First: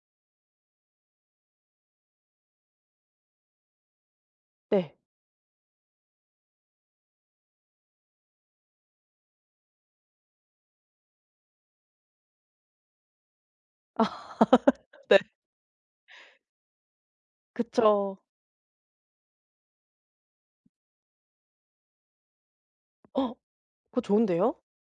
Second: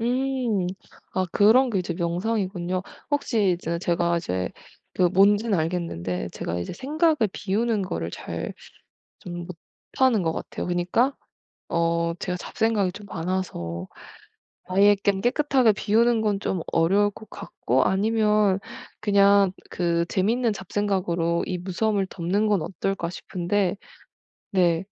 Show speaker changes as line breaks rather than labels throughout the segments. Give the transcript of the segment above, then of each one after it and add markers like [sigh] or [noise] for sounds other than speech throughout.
음. 아 그런 게 이제 명상이군요. 혹시 이제 제가 이제
네.
그 뭔지는 알겠는데 제가 이제 생각을 비우는 거를 잘 좀 못하는 것 같아요. 그니까 어 제가 잡생각이 좀 많아서 아예
[laughs] 네.
그냥 깨끗하게 비우는 건 좀 어려울 것 같고
그쵸.
아니면 그냥 그 ‘재밌는 잡생각으로 이 무서움을 덮는 건 어떨까.‘
어.
싶은데
그거 좋은데요?
네.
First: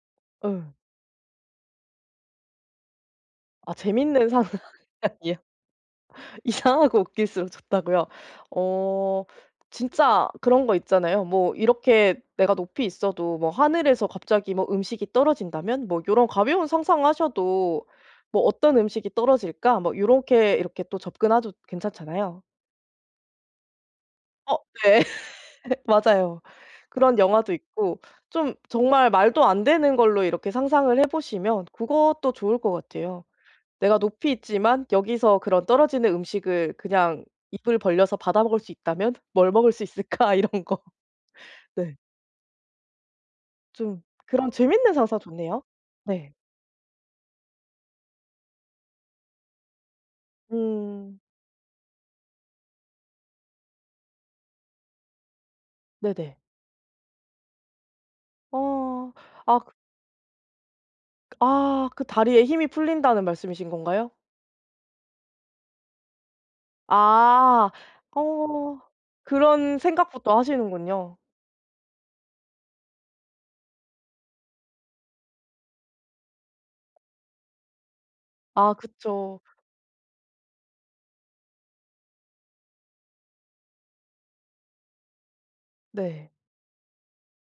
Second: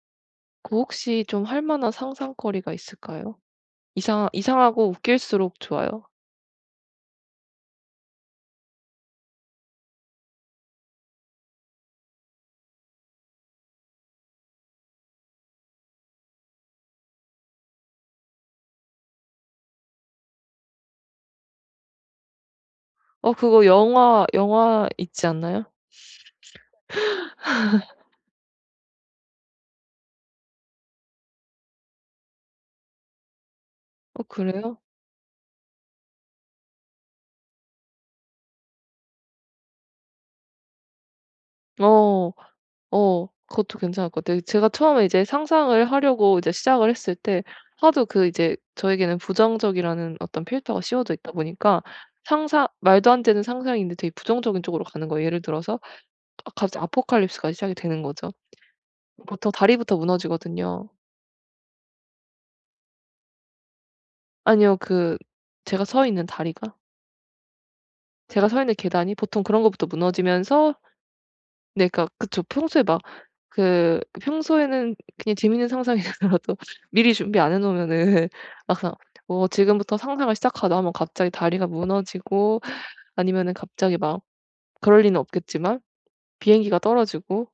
예.
그 혹시 좀 할 만한 상상거리가 있을까요?
아
이상하
재밌는
이상하고
상상이요.
웃길수록 좋아요.
이상 하고 웃길수록 좋다고요. 어 진짜 그런 거 있잖아요. 뭐 이렇게 ’내가 높이 있어도 뭐 하늘에서 갑자기 뭐 음식이 떨어진다면?‘ 뭐 요런 가벼운 상상을 하셔도 ‘뭐 어떤 음식이 떨어질까?‘ 뭐 요렇게 이렇게 또 접근하도 괜찮잖아요.
어 그거 영화,
어
영화
네.
있지 않나요?
맞아요. 그런 영화도 있고
[laughs]
좀 정말 말도 안 되는 걸로 이렇게 상상을 해 보시면 그것도 좋을 것 같아요. ‘내가
어
높이
그래요?
있지만 여기서 그런 떨어지는 음식을 그냥 입을 벌려서 받아먹을 수 있다면 뭘 먹을 수 있을까?‘ 이런 거. 네.
어. 어 그것도
좀
괜찮을 것 같아요.
그런
제가
재밌는
처음에
상상
이제
좋네요.
상상을
네.
하려고 이제 시작을 했을 때 하도 그 이제 저에게는 부정적이라는 어떤 필터가 씌워져
음.
있다 보니까 상상 말도 안 되는 상상인데 되게 부정적인 쪽으로 가는 거예요. 예를 들어서
네네.
아 갑자기 아포칼립스가 시작이 되는 거죠.
어.
보통
악
다리부터 무너지거든요.
아. 그 “다리에 힘이 풀린다.“는 말씀이신 건가요?
아니요. 그 제가 서 있는 다리가.
아.
제가 서 있는
어.
계단이 보통 그런
그런
것부터
생각부터
무너지면서
하시는군요.
네 그러니까 그쵸. 평소에 막 그 평소에는 그냥 재밌는 상상이더라도 미리 준비 안 해 놓으면은
아
막상
그쵸.
뭐 지금부터 ‘상상을 시작하자.‘ 하면 갑자기 다리가 무너지고 아니면은 갑자기 막 그럴 리는 없겠지만
네.
비행기가 떨어지고